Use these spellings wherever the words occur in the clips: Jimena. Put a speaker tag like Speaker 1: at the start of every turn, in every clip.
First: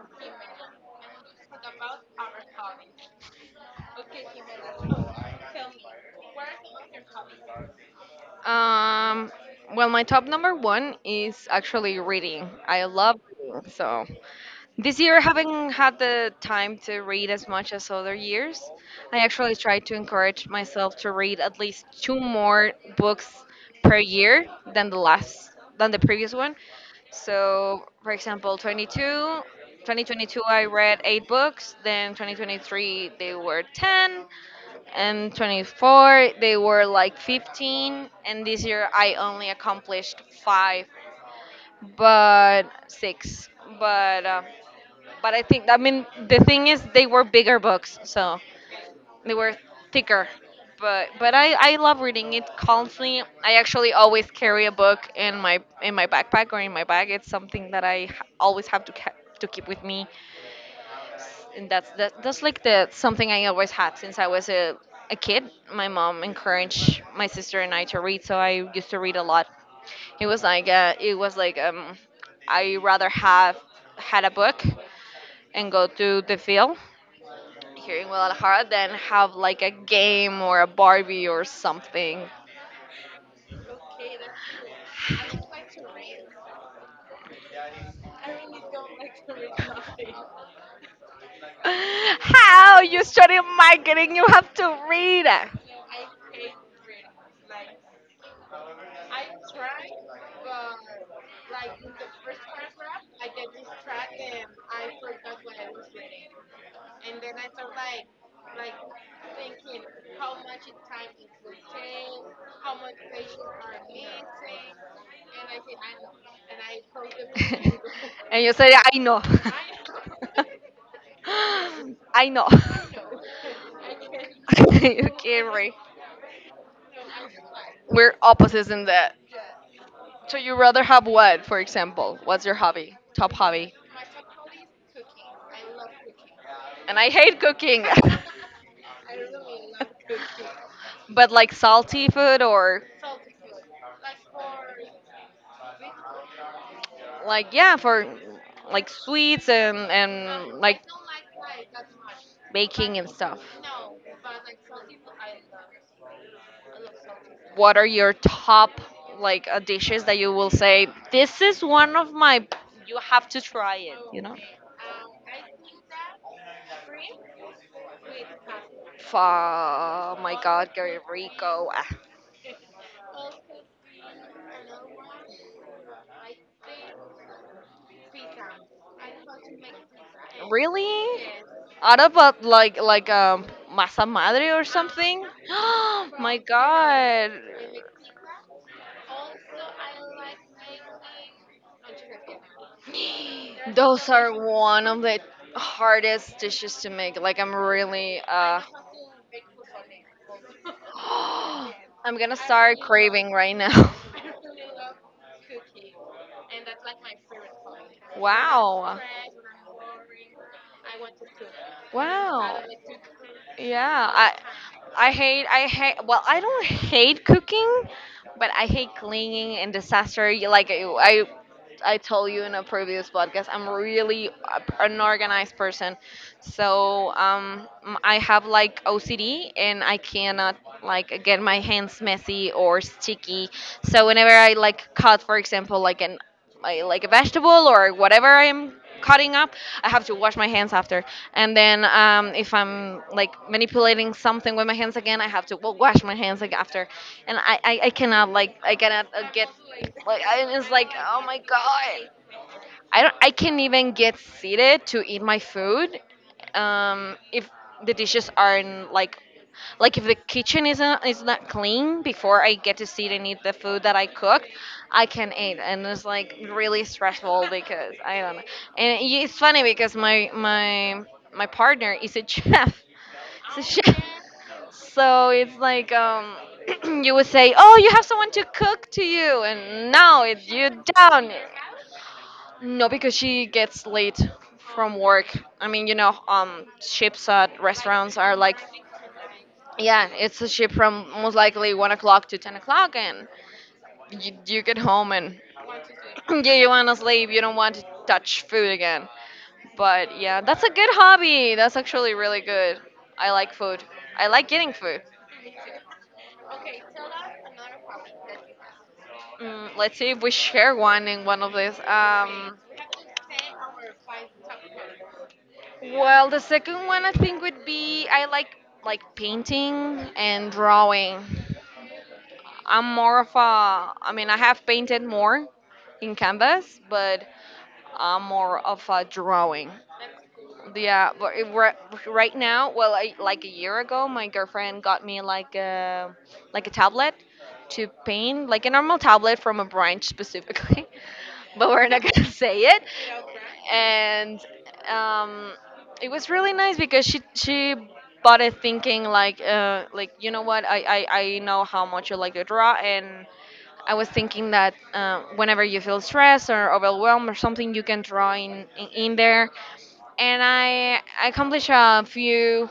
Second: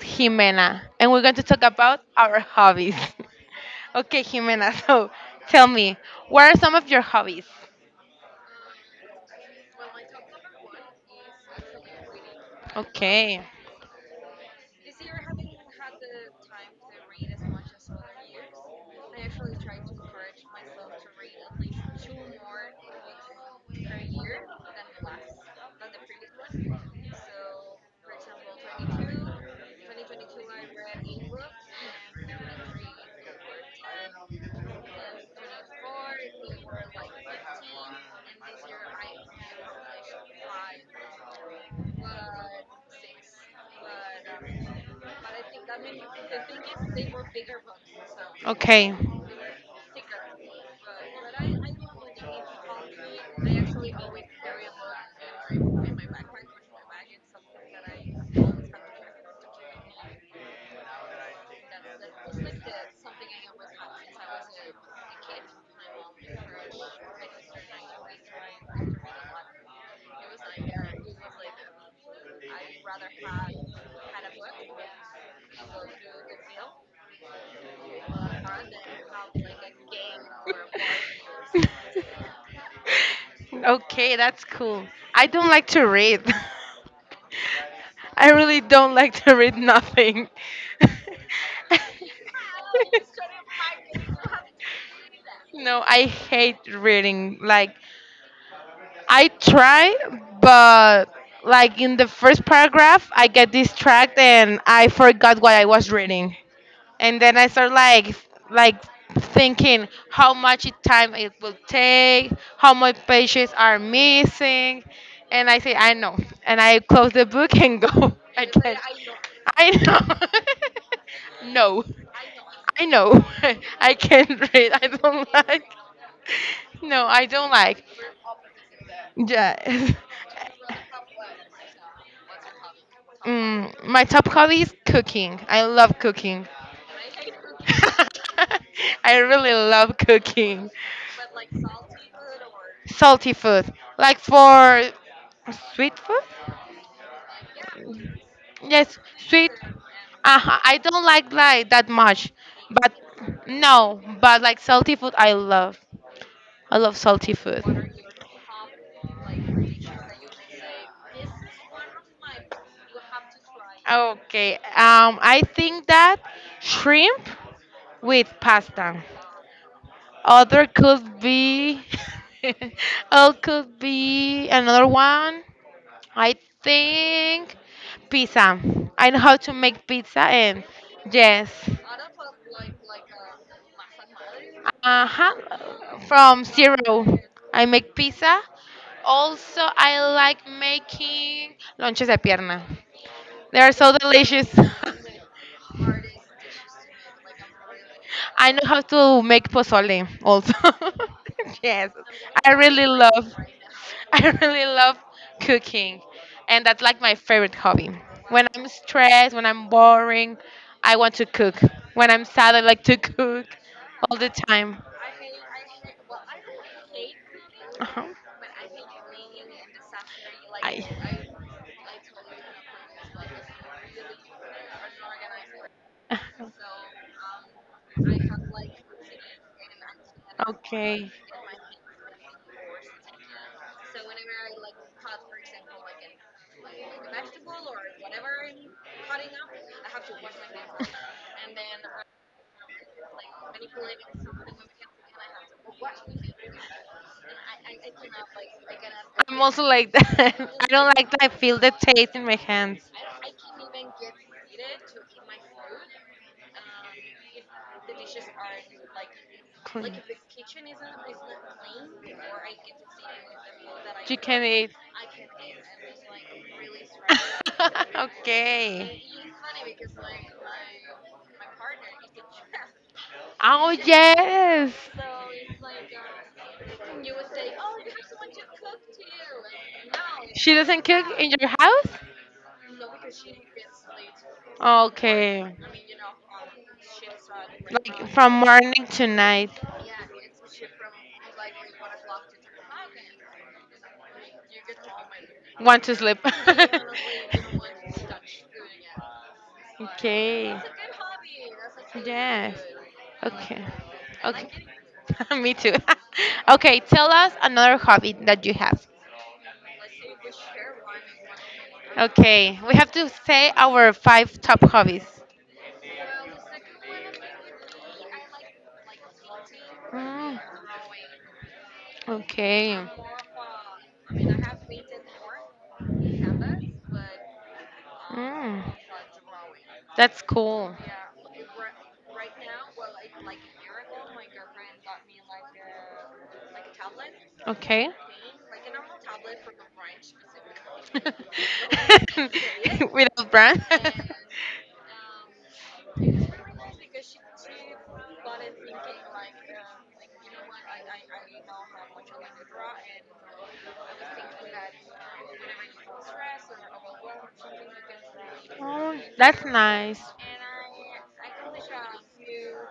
Speaker 1: Jimena, and we're going to talk about our hobbies. Okay, Jimena. So, tell me, what are some of your hobbies?
Speaker 2: Um, well, my top number one is actually reading. I love
Speaker 1: Okay.
Speaker 2: reading. So this year, I haven't had the time to read as much as other years. I actually try to encourage myself to read at least two more books per year than the last than the previous one. So, for example, 2022, I read eight books. Then 2023, they were 10, and 24 they were like 15, and this year I only accomplished five, but six, but uh, but I think, I mean, the thing is they were bigger books, so
Speaker 1: Okay.
Speaker 2: they were thicker. But I love reading it constantly. I actually always carry a book in my backpack or in my bag. It's something that I always have to keep with me, and that's like the something I always had since I was a kid. My mom encouraged my sister and I to read, so I used to read a lot. It was like I rather have had a book and go to the field here in Guadalajara than have like a game or a Barbie or something.
Speaker 1: Okay, that's cool. I don't like to read. I really don't like to read nothing.
Speaker 2: How you study marketing? You have to read.
Speaker 1: No, I hate reading. Like, I try, but like in the first paragraph, I get distracted and I forgot what I was reading. And then I start like like thinking how much time it will take, how much pages are missing, and I say I know, and I close the book and go
Speaker 2: And you say,
Speaker 1: again.
Speaker 2: I know.
Speaker 1: I know. No,
Speaker 2: I know.
Speaker 1: I know. I can't read. I don't
Speaker 2: Okay,
Speaker 1: like.
Speaker 2: Ray.
Speaker 1: No, I don't like.
Speaker 2: We're opposites in that.
Speaker 1: Yeah.
Speaker 2: So you rather have what, for example? What's your hobby? Top hobby?
Speaker 1: Mm, my top hobby is cooking. I love cooking.
Speaker 2: And I hate cooking.
Speaker 1: I really love cooking
Speaker 2: But like salty food or
Speaker 1: salty food, like for sweet food.
Speaker 2: like yeah for like
Speaker 1: Yes,
Speaker 2: sweets
Speaker 1: sweet.
Speaker 2: and like
Speaker 1: I don't like that much, but
Speaker 2: baking and stuff.
Speaker 1: no, but like salty food, I love. I love salty food.
Speaker 2: What are your top dishes that you will say, this is one of my, you have to try it, you know?
Speaker 1: Okay. I think that shrimp with pasta.
Speaker 2: Fa my
Speaker 1: Other
Speaker 2: god, Gary
Speaker 1: could
Speaker 2: Rico.
Speaker 1: be,
Speaker 2: Ah.
Speaker 1: other could be another one. I think pizza. I know how to make pizza, and
Speaker 2: Really?
Speaker 1: yes,
Speaker 2: Out of a, like masa madre or something?
Speaker 1: uh-huh,
Speaker 2: My
Speaker 1: from zero,
Speaker 2: god.
Speaker 1: I make pizza. Also, I like making lonches de pierna. They are so
Speaker 2: Those are
Speaker 1: delicious.
Speaker 2: one of the hardest dishes to make. Like, I'm really
Speaker 1: I know how to make pozole also. Yes,
Speaker 2: I'm gonna
Speaker 1: I
Speaker 2: start
Speaker 1: really
Speaker 2: craving
Speaker 1: love.
Speaker 2: right now.
Speaker 1: I really love cooking, and that's like my favorite hobby. When I'm
Speaker 2: Wow.
Speaker 1: stressed, when I'm boring, I want to cook. When I'm sad,
Speaker 2: Wow.
Speaker 1: I like to cook
Speaker 2: Yeah,
Speaker 1: all the time.
Speaker 2: I hate well, I don't hate cooking,
Speaker 1: Uh-huh.
Speaker 2: but I hate cleaning and disaster. Like
Speaker 1: I,
Speaker 2: I told you in a previous podcast, I'm really an organized person,
Speaker 1: uh-huh.
Speaker 2: so I have like OCD, and I cannot
Speaker 1: Okay.
Speaker 2: like get my hands messy or sticky. So whenever I like cut, for example, like a vegetable or whatever I'm cutting up, I have to wash my hands after. And then if I'm like manipulating something with my hands again, I have to, well, wash my hands like after. And I cannot,
Speaker 1: I'm
Speaker 2: get,
Speaker 1: also like that. I
Speaker 2: it's
Speaker 1: don't
Speaker 2: like,
Speaker 1: like that.
Speaker 2: oh
Speaker 1: I
Speaker 2: my
Speaker 1: feel the
Speaker 2: god.
Speaker 1: taste in my hands.
Speaker 2: I don't. I can't even get seated to eat my food. If the dishes aren't like, if the kitchen isn't is not clean before I get to sit and eat the food that I
Speaker 1: You can
Speaker 2: cooked,
Speaker 1: eat.
Speaker 2: I can eat, and it's like really stressful because I don't know. And
Speaker 1: Okay.
Speaker 2: it's funny because my partner is a chef. He's a
Speaker 1: Oh
Speaker 2: chef.
Speaker 1: yes.
Speaker 2: So it's like you would say, "Oh, you have someone to cook to you," and now it's
Speaker 1: She
Speaker 2: you
Speaker 1: doesn't cook
Speaker 2: down.
Speaker 1: in your
Speaker 2: No, because she gets
Speaker 1: house?
Speaker 2: late from work.
Speaker 1: Okay.
Speaker 2: I mean, ships at
Speaker 1: Like
Speaker 2: restaurants
Speaker 1: from
Speaker 2: are like,
Speaker 1: morning to night.
Speaker 2: yeah, it's a shift from most likely 1 o'clock to 10 o'clock, and you get home and
Speaker 1: Want to sleep.
Speaker 2: yeah, you want to sleep. You don't want to touch food again. But yeah,
Speaker 1: Okay.
Speaker 2: that's a good hobby. That's actually really
Speaker 1: Yes.
Speaker 2: good. I like
Speaker 1: Okay.
Speaker 2: food. I like getting food.
Speaker 1: Okay. Me too. Okay, tell us another hobby that you have.
Speaker 2: Let's see if we share one in one of these.
Speaker 1: Okay, we have to say our five top hobbies.
Speaker 2: Well, the second one I think would be I like painting
Speaker 1: Mm,
Speaker 2: and drawing.
Speaker 1: okay.
Speaker 2: I mean, I have painted more in canvas, but I'm more
Speaker 1: Mm,
Speaker 2: of a drawing.
Speaker 1: that's cool.
Speaker 2: Yeah, but right now, well, I, like a year ago, my girlfriend got me like a tablet
Speaker 1: Like
Speaker 2: to paint, like a normal tablet from a branch specifically,
Speaker 1: a tablet. Okay,
Speaker 2: but we're not gonna
Speaker 1: specifically.
Speaker 2: say it.
Speaker 1: Period. Without brand.
Speaker 2: And um, it was really nice because she bought it thinking like you know what, I know how much you like to draw, and I was thinking that whenever you feel stressed or overwhelmed or something, you can draw
Speaker 1: Oh,
Speaker 2: in
Speaker 1: that's
Speaker 2: there.
Speaker 1: nice.
Speaker 2: And I accomplished a few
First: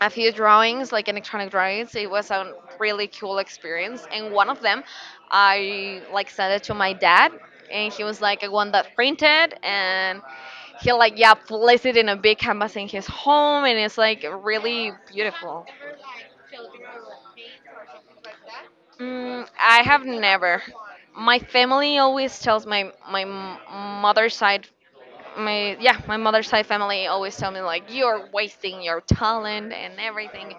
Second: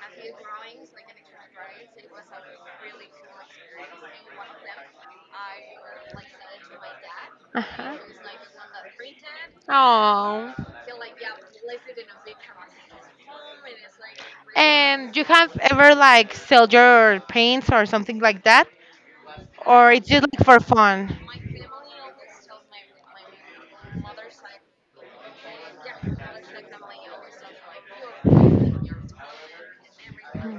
Speaker 2: drawings, like electronic drawings. It was a really cool experience. And one of them, I like sent it to my dad,
Speaker 1: Uh
Speaker 2: and
Speaker 1: huh.
Speaker 2: he was like, "I want that printed." And
Speaker 1: Oh.
Speaker 2: he like, yeah, placed it in a big canvas in his home, and it's like really
Speaker 1: And you have
Speaker 2: beautiful.
Speaker 1: ever like sell your paints or something like that,
Speaker 2: I
Speaker 1: or
Speaker 2: have
Speaker 1: it's just like for
Speaker 2: never.
Speaker 1: fun?
Speaker 2: My family always tells mother's side, my mother's side family always tell me like, you're wasting your talent and everything,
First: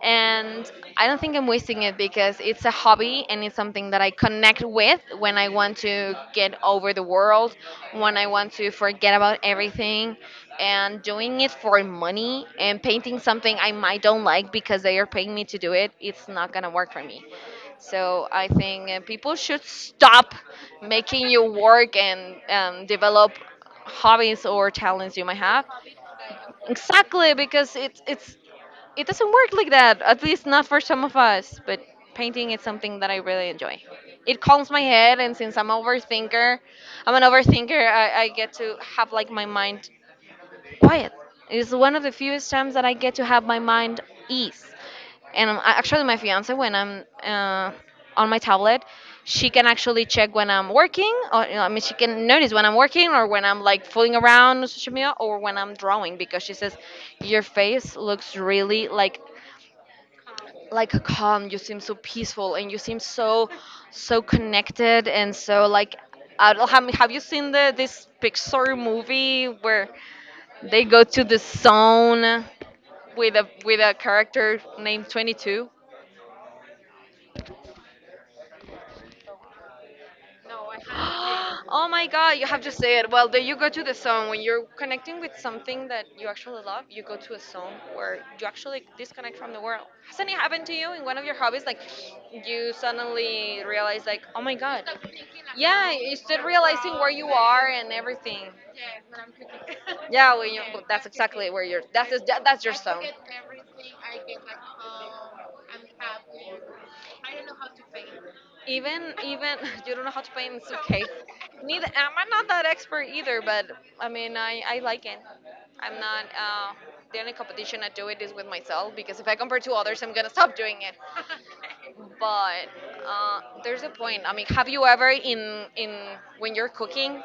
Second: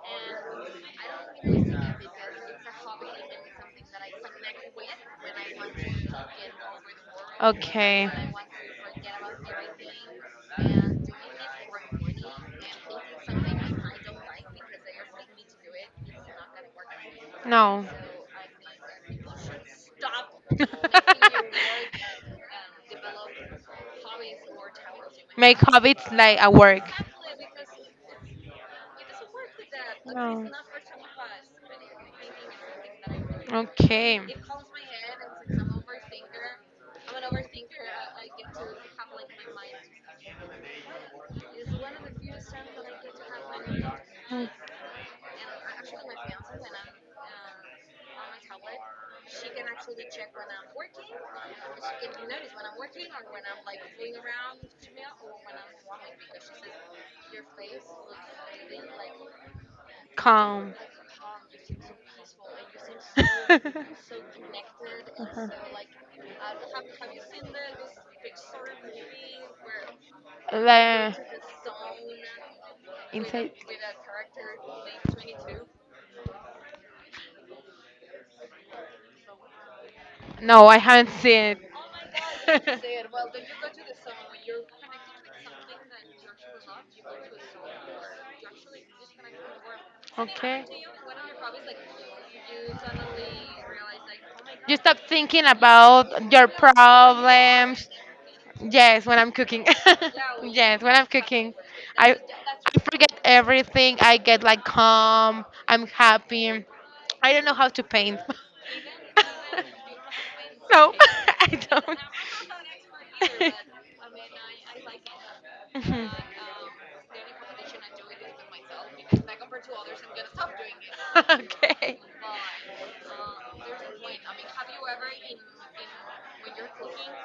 Speaker 2: and I don't think I'm wasting it because it's a hobby, and it's something that I connect with when I want to get over the world,
Speaker 1: Okay.
Speaker 2: when I want to forget about everything. And doing it for money and painting something I might don't like because they are paying me to do it, it's not gonna work for me.
Speaker 1: No.
Speaker 2: So I think people should stop making you work and develop hobbies or talents you might
Speaker 1: Make
Speaker 2: have.
Speaker 1: hobbies like a work.
Speaker 2: Exactly, because it doesn't work like that. At least
Speaker 1: Oh.
Speaker 2: not for some of us. But painting is something that I really enjoy.
Speaker 1: Okay.
Speaker 2: It calms my head, and I'm an overthinker. I get to have like my mind quiet. It's one of the fewest times that I get to have my mind ease. And actually, my fiance, when I'm on my tablet, she can actually check when I'm working, or I mean, she can notice when I'm working, or when I'm like fooling around on social media, or when I'm drawing, because she says, "Your face looks really like."
Speaker 1: Calm.
Speaker 2: Like calm, you seem so peaceful, and you seem so connected, and so like, I don't, have you seen the this Pixar movie where they go
Speaker 1: La-
Speaker 2: to the zone with a
Speaker 1: inside.
Speaker 2: character named 22.
Speaker 1: No, I haven't seen it.
Speaker 2: Oh my god, you have to say it. Well, then you go to the zone when you're connecting with something that you actually love. You go to a zone where you actually disconnect from the world. Hasn't it happened
Speaker 1: Okay.
Speaker 2: to you in one of your hobbies? Like, you suddenly realize, like, oh my
Speaker 1: You
Speaker 2: god.
Speaker 1: stop thinking
Speaker 2: Yeah, you
Speaker 1: about
Speaker 2: start
Speaker 1: your
Speaker 2: realizing where you are
Speaker 1: problems.
Speaker 2: and everything.
Speaker 1: Yes, when I'm cooking.
Speaker 2: Yeah, when you,
Speaker 1: Yes,
Speaker 2: well,
Speaker 1: when I'm
Speaker 2: that's exactly
Speaker 1: cooking.
Speaker 2: where you're. That's
Speaker 1: I
Speaker 2: that's your
Speaker 1: I
Speaker 2: zone.
Speaker 1: forget everything. I get like calm. I'm happy. I don't know how to paint.
Speaker 2: Even you don't know how to paint. It's
Speaker 1: No,
Speaker 2: okay.
Speaker 1: I
Speaker 2: Neither
Speaker 1: don't.
Speaker 2: am I not that expert either, but I mean I like it. I'm
Speaker 1: Mhm.
Speaker 2: not. The only competition I do it is with myself because if I compare to others, I'm gonna stop doing it, but there's a
Speaker 1: Okay.
Speaker 2: point. I mean, have you ever in when you're cooking,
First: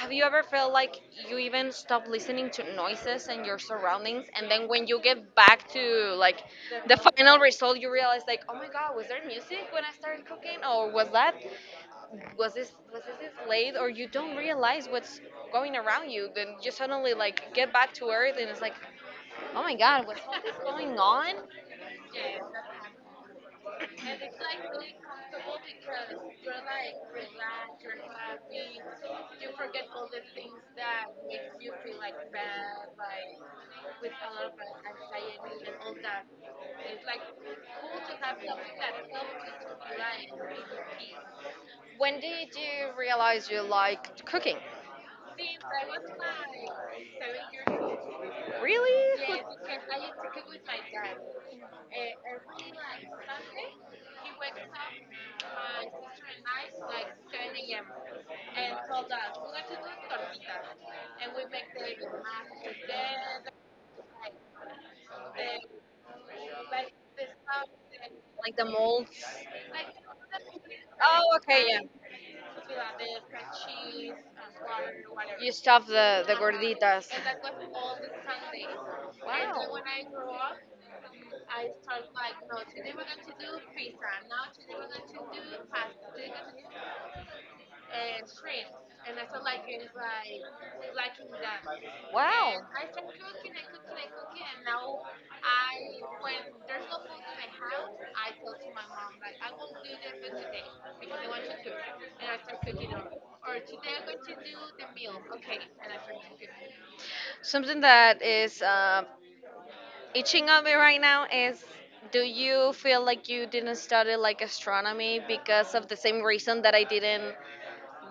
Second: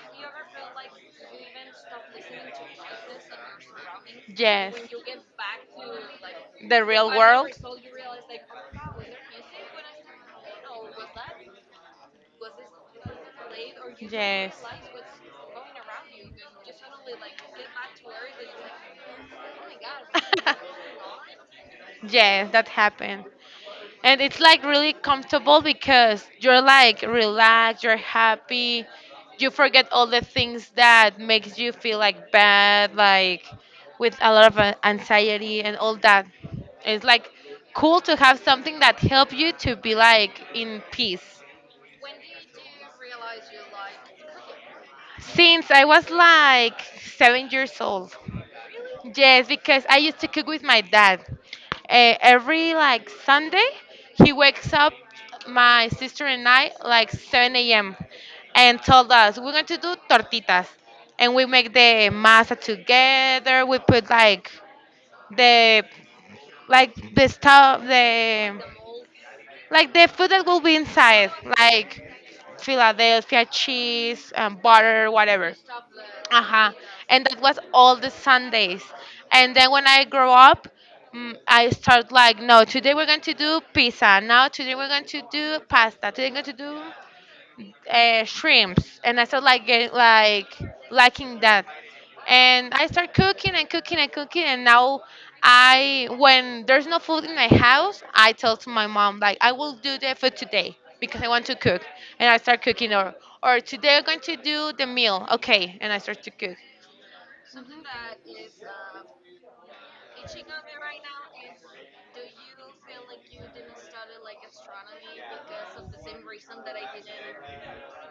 Speaker 2: have you ever felt like you even stop listening to noises and your surroundings, and then when you get back to like
Speaker 1: The
Speaker 2: the
Speaker 1: real.
Speaker 2: final result, you realize like, oh my god, was there music when I started cooking, or was this it late, or you don't realize what's going around you, then you suddenly like get back to earth and it's like, oh my god,
Speaker 1: What
Speaker 2: what's all
Speaker 1: was
Speaker 2: this going on?
Speaker 1: that? Yes, that happened, and it's like really comfortable because you're like relaxed, you're happy, you forget all the things that makes you feel like bad, like with a lot of anxiety and all that. It's like cool to have something that help you to be like in peace
Speaker 2: When did you realize you liked cooking?
Speaker 1: since I was like 7 years old.
Speaker 2: Really?
Speaker 1: Yes, because I used to cook with my dad. Every like Sunday, he wakes up my sister and I like 7 a.m. and told us we're going to do tortitas, and we make the masa together. We put the like the stuff,
Speaker 2: Like
Speaker 1: the
Speaker 2: the molds?
Speaker 1: like the food that will be inside,
Speaker 2: Oh, okay, yeah.
Speaker 1: like Philadelphia cheese and butter,
Speaker 2: You
Speaker 1: whatever.
Speaker 2: stuff the
Speaker 1: Uh-huh.
Speaker 2: gorditas.
Speaker 1: And that was all the Sundays, and then when I grow up, mm, I start like, no, today we're going to do pizza, now today we're going to do pasta, today we're going to do shrimps, and I start like liking that, and I start cooking and cooking and cooking, and now I, when there's no food in my house, I tell to my mom like I will do the food today because I want to cook, and I start cooking, or today I'm going to do the meal, okay, and I start to cook.
Speaker 2: Something that is itching of me right now is, do you feel like you didn't study like astronomy because of the same reason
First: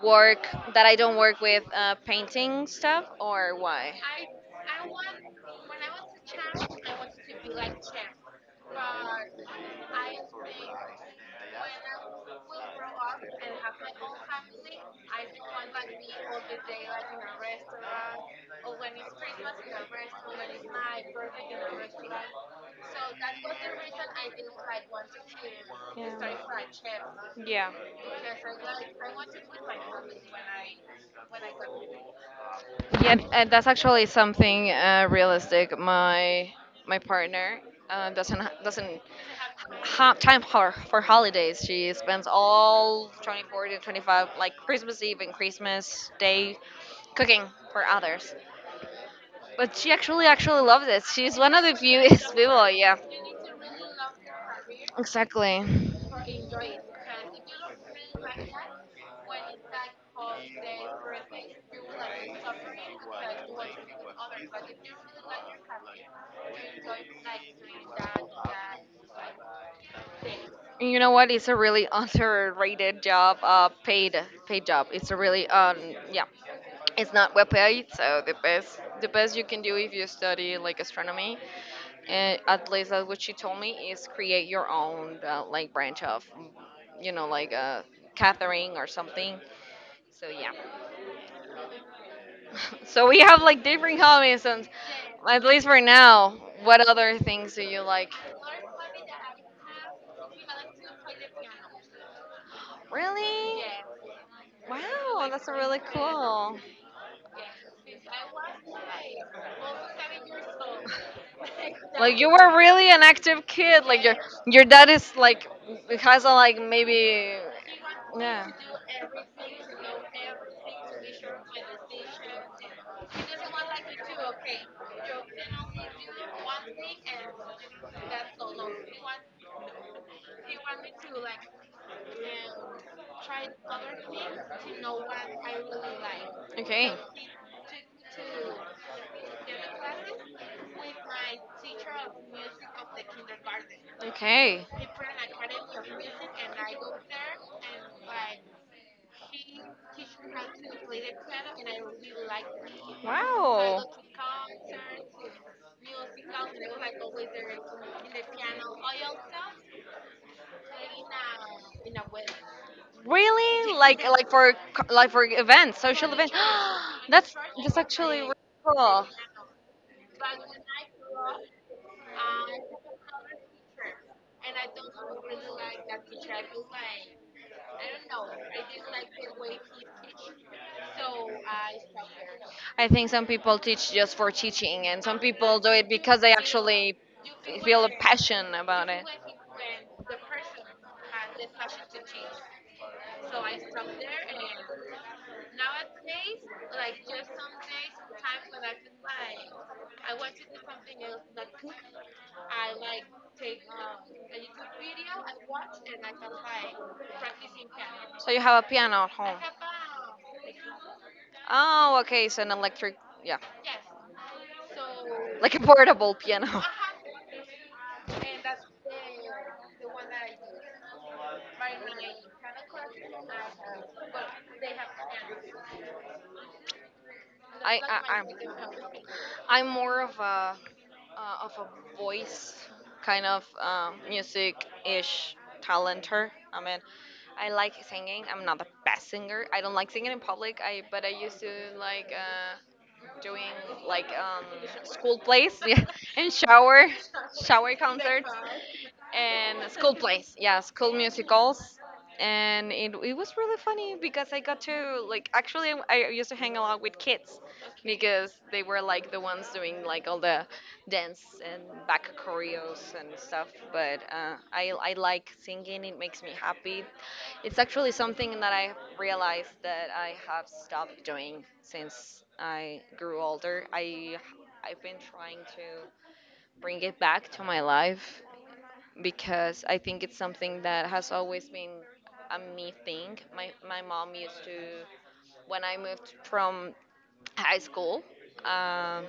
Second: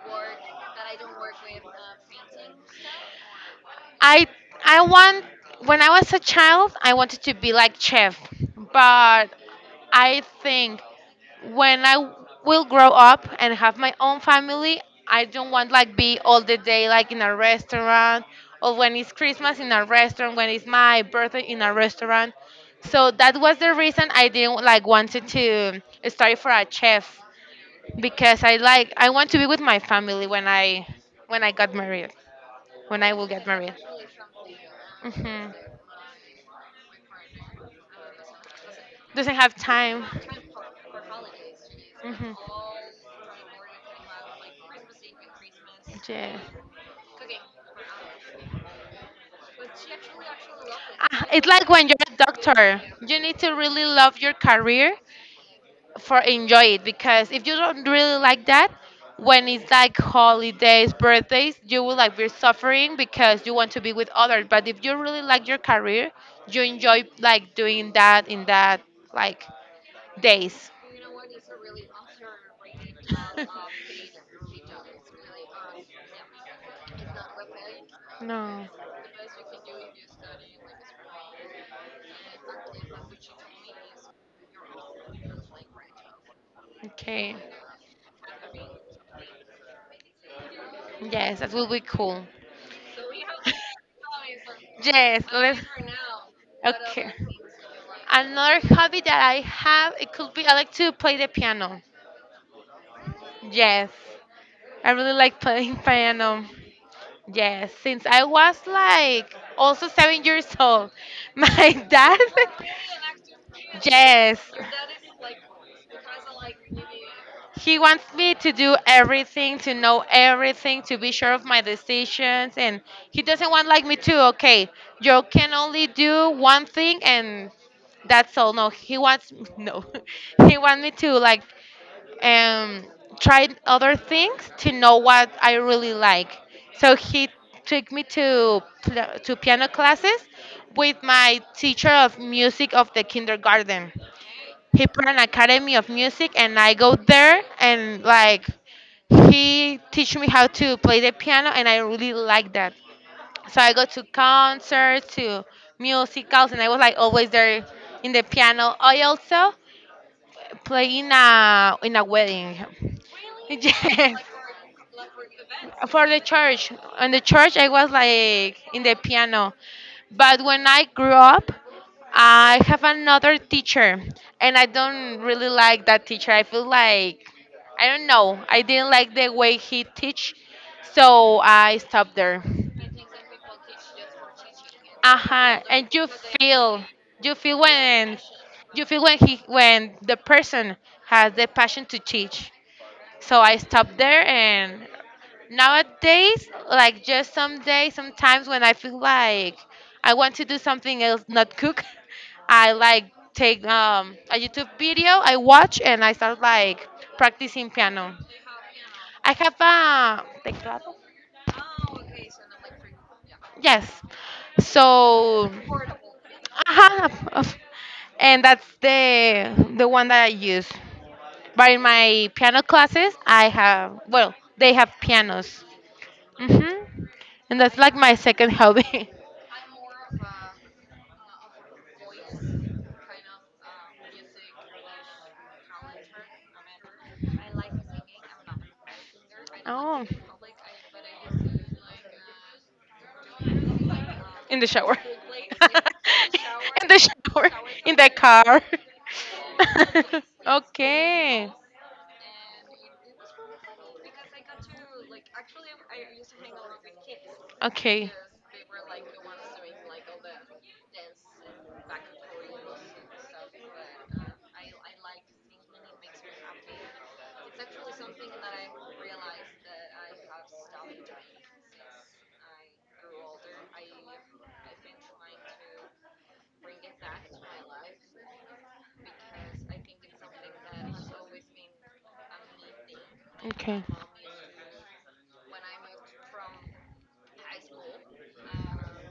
Speaker 2: work that I don't work with painting stuff, or why?
Speaker 1: I I want, when I was a child I wanted to be like chef, but I think when I will grow up and have my own family, I don't want like be all the day like in a restaurant, or when it's Christmas in a restaurant, when it's my birthday in a restaurant. So that was the reason I didn't like wanted to study for a chef,
Speaker 2: Yeah.
Speaker 1: because I like I want to be with my family when I, when I got married, when I
Speaker 2: Yeah,
Speaker 1: will get
Speaker 2: and that's
Speaker 1: married.
Speaker 2: actually something
Speaker 1: Hmm.
Speaker 2: realistic. My partner doesn't
Speaker 1: Doesn't have time.
Speaker 2: have time for holidays. She spends
Speaker 1: Hmm.
Speaker 2: all 24 to 25, like Christmas Eve and Christmas
Speaker 1: Yeah.
Speaker 2: Day, cooking for others. But she actually loves it.
Speaker 1: Ah,
Speaker 2: She's
Speaker 1: it's
Speaker 2: one of
Speaker 1: like
Speaker 2: the
Speaker 1: when you're a
Speaker 2: fewest people,
Speaker 1: doctor,
Speaker 2: yeah.
Speaker 1: you need to really love your career
Speaker 2: Exactly.
Speaker 1: for enjoy it, because if you don't really like that, when it's like holidays, birthdays, you will like be suffering because you want to be with others. But if you really like your career, you enjoy like doing that in that like days.
Speaker 2: And, you know what? It's a really underrated job, paid job. It's a really yeah. It's not well paid, so the
Speaker 1: No.
Speaker 2: best you can do if you study like astronomy, and at least that's what she told me, is create your own like branch of,
Speaker 1: Okay.
Speaker 2: like a catering or something. So yeah,
Speaker 1: Yes, that will be cool.
Speaker 2: so we have like different hobbies, and
Speaker 1: Yes.
Speaker 2: at
Speaker 1: Let.
Speaker 2: least for
Speaker 1: Us
Speaker 2: now, what
Speaker 1: Okay.
Speaker 2: other things do you like?
Speaker 1: Another hobby that I have, it could be I like to play the piano.
Speaker 2: Really?
Speaker 1: Yes. I really
Speaker 2: Wow,
Speaker 1: like
Speaker 2: that's really
Speaker 1: playing piano.
Speaker 2: cool.
Speaker 1: Yes, since I was like also 7 years old, my
Speaker 2: Like
Speaker 1: dad.
Speaker 2: you were really an active kid. Like
Speaker 1: Yes,
Speaker 2: your dad is like, has a like, maybe,
Speaker 1: he wants me
Speaker 2: yeah.
Speaker 1: to do everything, to know everything, to be sure of my decisions, and he doesn't want like me to, okay, you can only do one thing and that's all. No, he wants no. He wants me to like um try other things to know what I really like.
Speaker 2: Okay.
Speaker 1: So he took me to to piano classes with my teacher of music of the kindergarten.
Speaker 2: Okay.
Speaker 1: He put an academy of music, and I go there, and like he teach me how to play the piano, and I really like that. So I
Speaker 2: Wow.
Speaker 1: go to concerts, to musicals, and I was like always there in the piano. I also play in a wedding.
Speaker 2: Really? Like
Speaker 1: Yes,
Speaker 2: for events,
Speaker 1: for
Speaker 2: social
Speaker 1: the
Speaker 2: events.
Speaker 1: church. In the
Speaker 2: that's
Speaker 1: church, I
Speaker 2: that's
Speaker 1: was
Speaker 2: actually really
Speaker 1: like in the
Speaker 2: cool.
Speaker 1: piano. But when I grew up, I have another teacher, and I don't really like that teacher. I feel like I don't know. I didn't like the way he teach, so I stopped there.
Speaker 2: I think some people teach just for teaching, and
Speaker 1: Uh
Speaker 2: some people
Speaker 1: huh.
Speaker 2: do it
Speaker 1: And
Speaker 2: because they actually
Speaker 1: you feel
Speaker 2: feel a
Speaker 1: when,
Speaker 2: passion
Speaker 1: you
Speaker 2: about
Speaker 1: feel
Speaker 2: it.
Speaker 1: when he, when the person has the passion to teach. So I stopped there, and nowadays, like just some days, sometimes when I feel like I want to do something else, not cook, I like take a YouTube video, I watch, and I start like practicing piano.
Speaker 2: So you have a piano at
Speaker 1: I
Speaker 2: home.
Speaker 1: have a teclado.
Speaker 2: Oh, okay, so an electric, yeah,
Speaker 1: Yes. So,
Speaker 2: like a portable piano.
Speaker 1: uh and that's the one that I use. But in my piano classes, I have, well, they have pianos. Hmm. And that's
Speaker 2: I,
Speaker 1: like my
Speaker 2: I,
Speaker 1: second
Speaker 2: I
Speaker 1: hobby.
Speaker 2: I'm more of a voice kind of music ish talenter. I mean, I like singing. I'm not the best singer. I don't like
Speaker 1: Oh.
Speaker 2: singing in public. I But I used to like doing like
Speaker 1: In the shower.
Speaker 2: school plays yeah, and
Speaker 1: In
Speaker 2: shower
Speaker 1: the shower.
Speaker 2: shower
Speaker 1: In the
Speaker 2: concerts
Speaker 1: car.
Speaker 2: and school plays, yeah, school
Speaker 1: Okay.
Speaker 2: musicals. And it was really funny because I got to like, actually, I used to hang a lot with kids
Speaker 1: Okay.
Speaker 2: because they were like the ones doing like all the dance and back choreos and stuff. But I like singing, it makes me happy. It's actually something that I realized that I have stopped doing since I grew older. I've been trying to bring it back to my life because I think it's something that has always been a me thing. My
Speaker 1: Okay.
Speaker 2: my mom used to, when I moved from high school. Um,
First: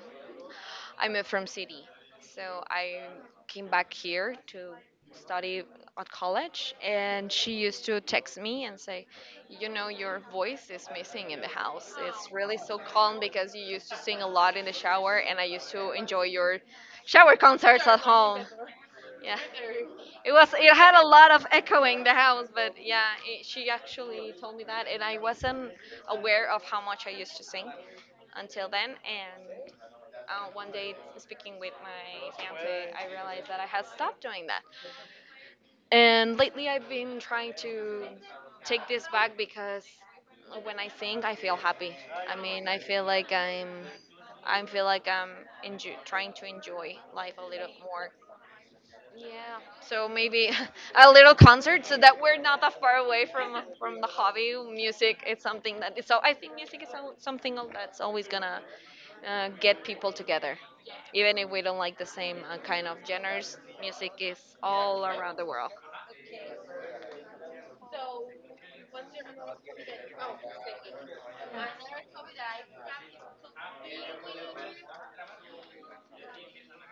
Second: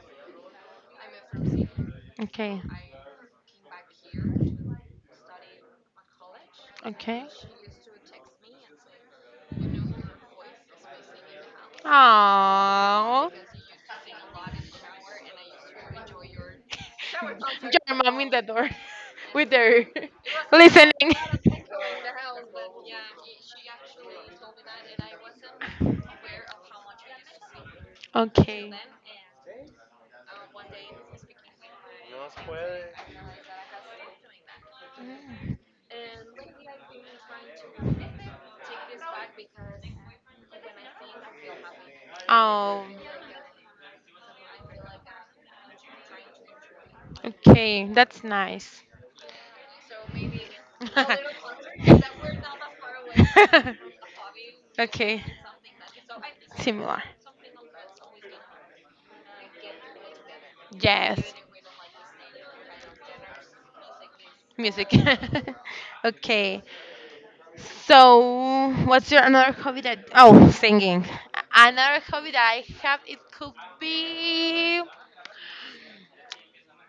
Speaker 2: I moved from city,
Speaker 1: Okay.
Speaker 2: so I came back here to study at college,
Speaker 1: Okay.
Speaker 2: and she used to text me and say, "You know, your voice is missing in the house. It's really so calm
Speaker 1: Oh.
Speaker 2: because you used to sing a lot in the shower, and I used to enjoy your shower concerts
Speaker 1: Your
Speaker 2: at
Speaker 1: mom in the
Speaker 2: home."
Speaker 1: door
Speaker 2: Yeah,
Speaker 1: with her
Speaker 2: it was. It had a lot of
Speaker 1: listening.
Speaker 2: echoing the house, but yeah, she actually told me that, and I wasn't aware of how much I used to sing until
Speaker 1: Okay.
Speaker 2: then. And one day, speaking with my fiance, I realized that I had stopped doing that. And lately, I've been trying to take this back because when I think, I feel happy. I mean, I
Speaker 1: Oh,
Speaker 2: feel like I'm, I feel like I'm trying to enjoy life a little
Speaker 1: okay.
Speaker 2: more.
Speaker 1: That's nice.
Speaker 2: Yeah. So maybe a little concert, so that we're not that far away from the hobby. Music
Speaker 1: Okay.
Speaker 2: is something that is, so I think music is
Speaker 1: Similar.
Speaker 2: something that's always gonna get people together.
Speaker 1: Yes.
Speaker 2: Even if we don't like the same kind of genres, music is
Speaker 1: Music.
Speaker 2: all around the world.
Speaker 1: Okay. So, what's your another hobby that? Oh, singing. Another hobby that I have it could be.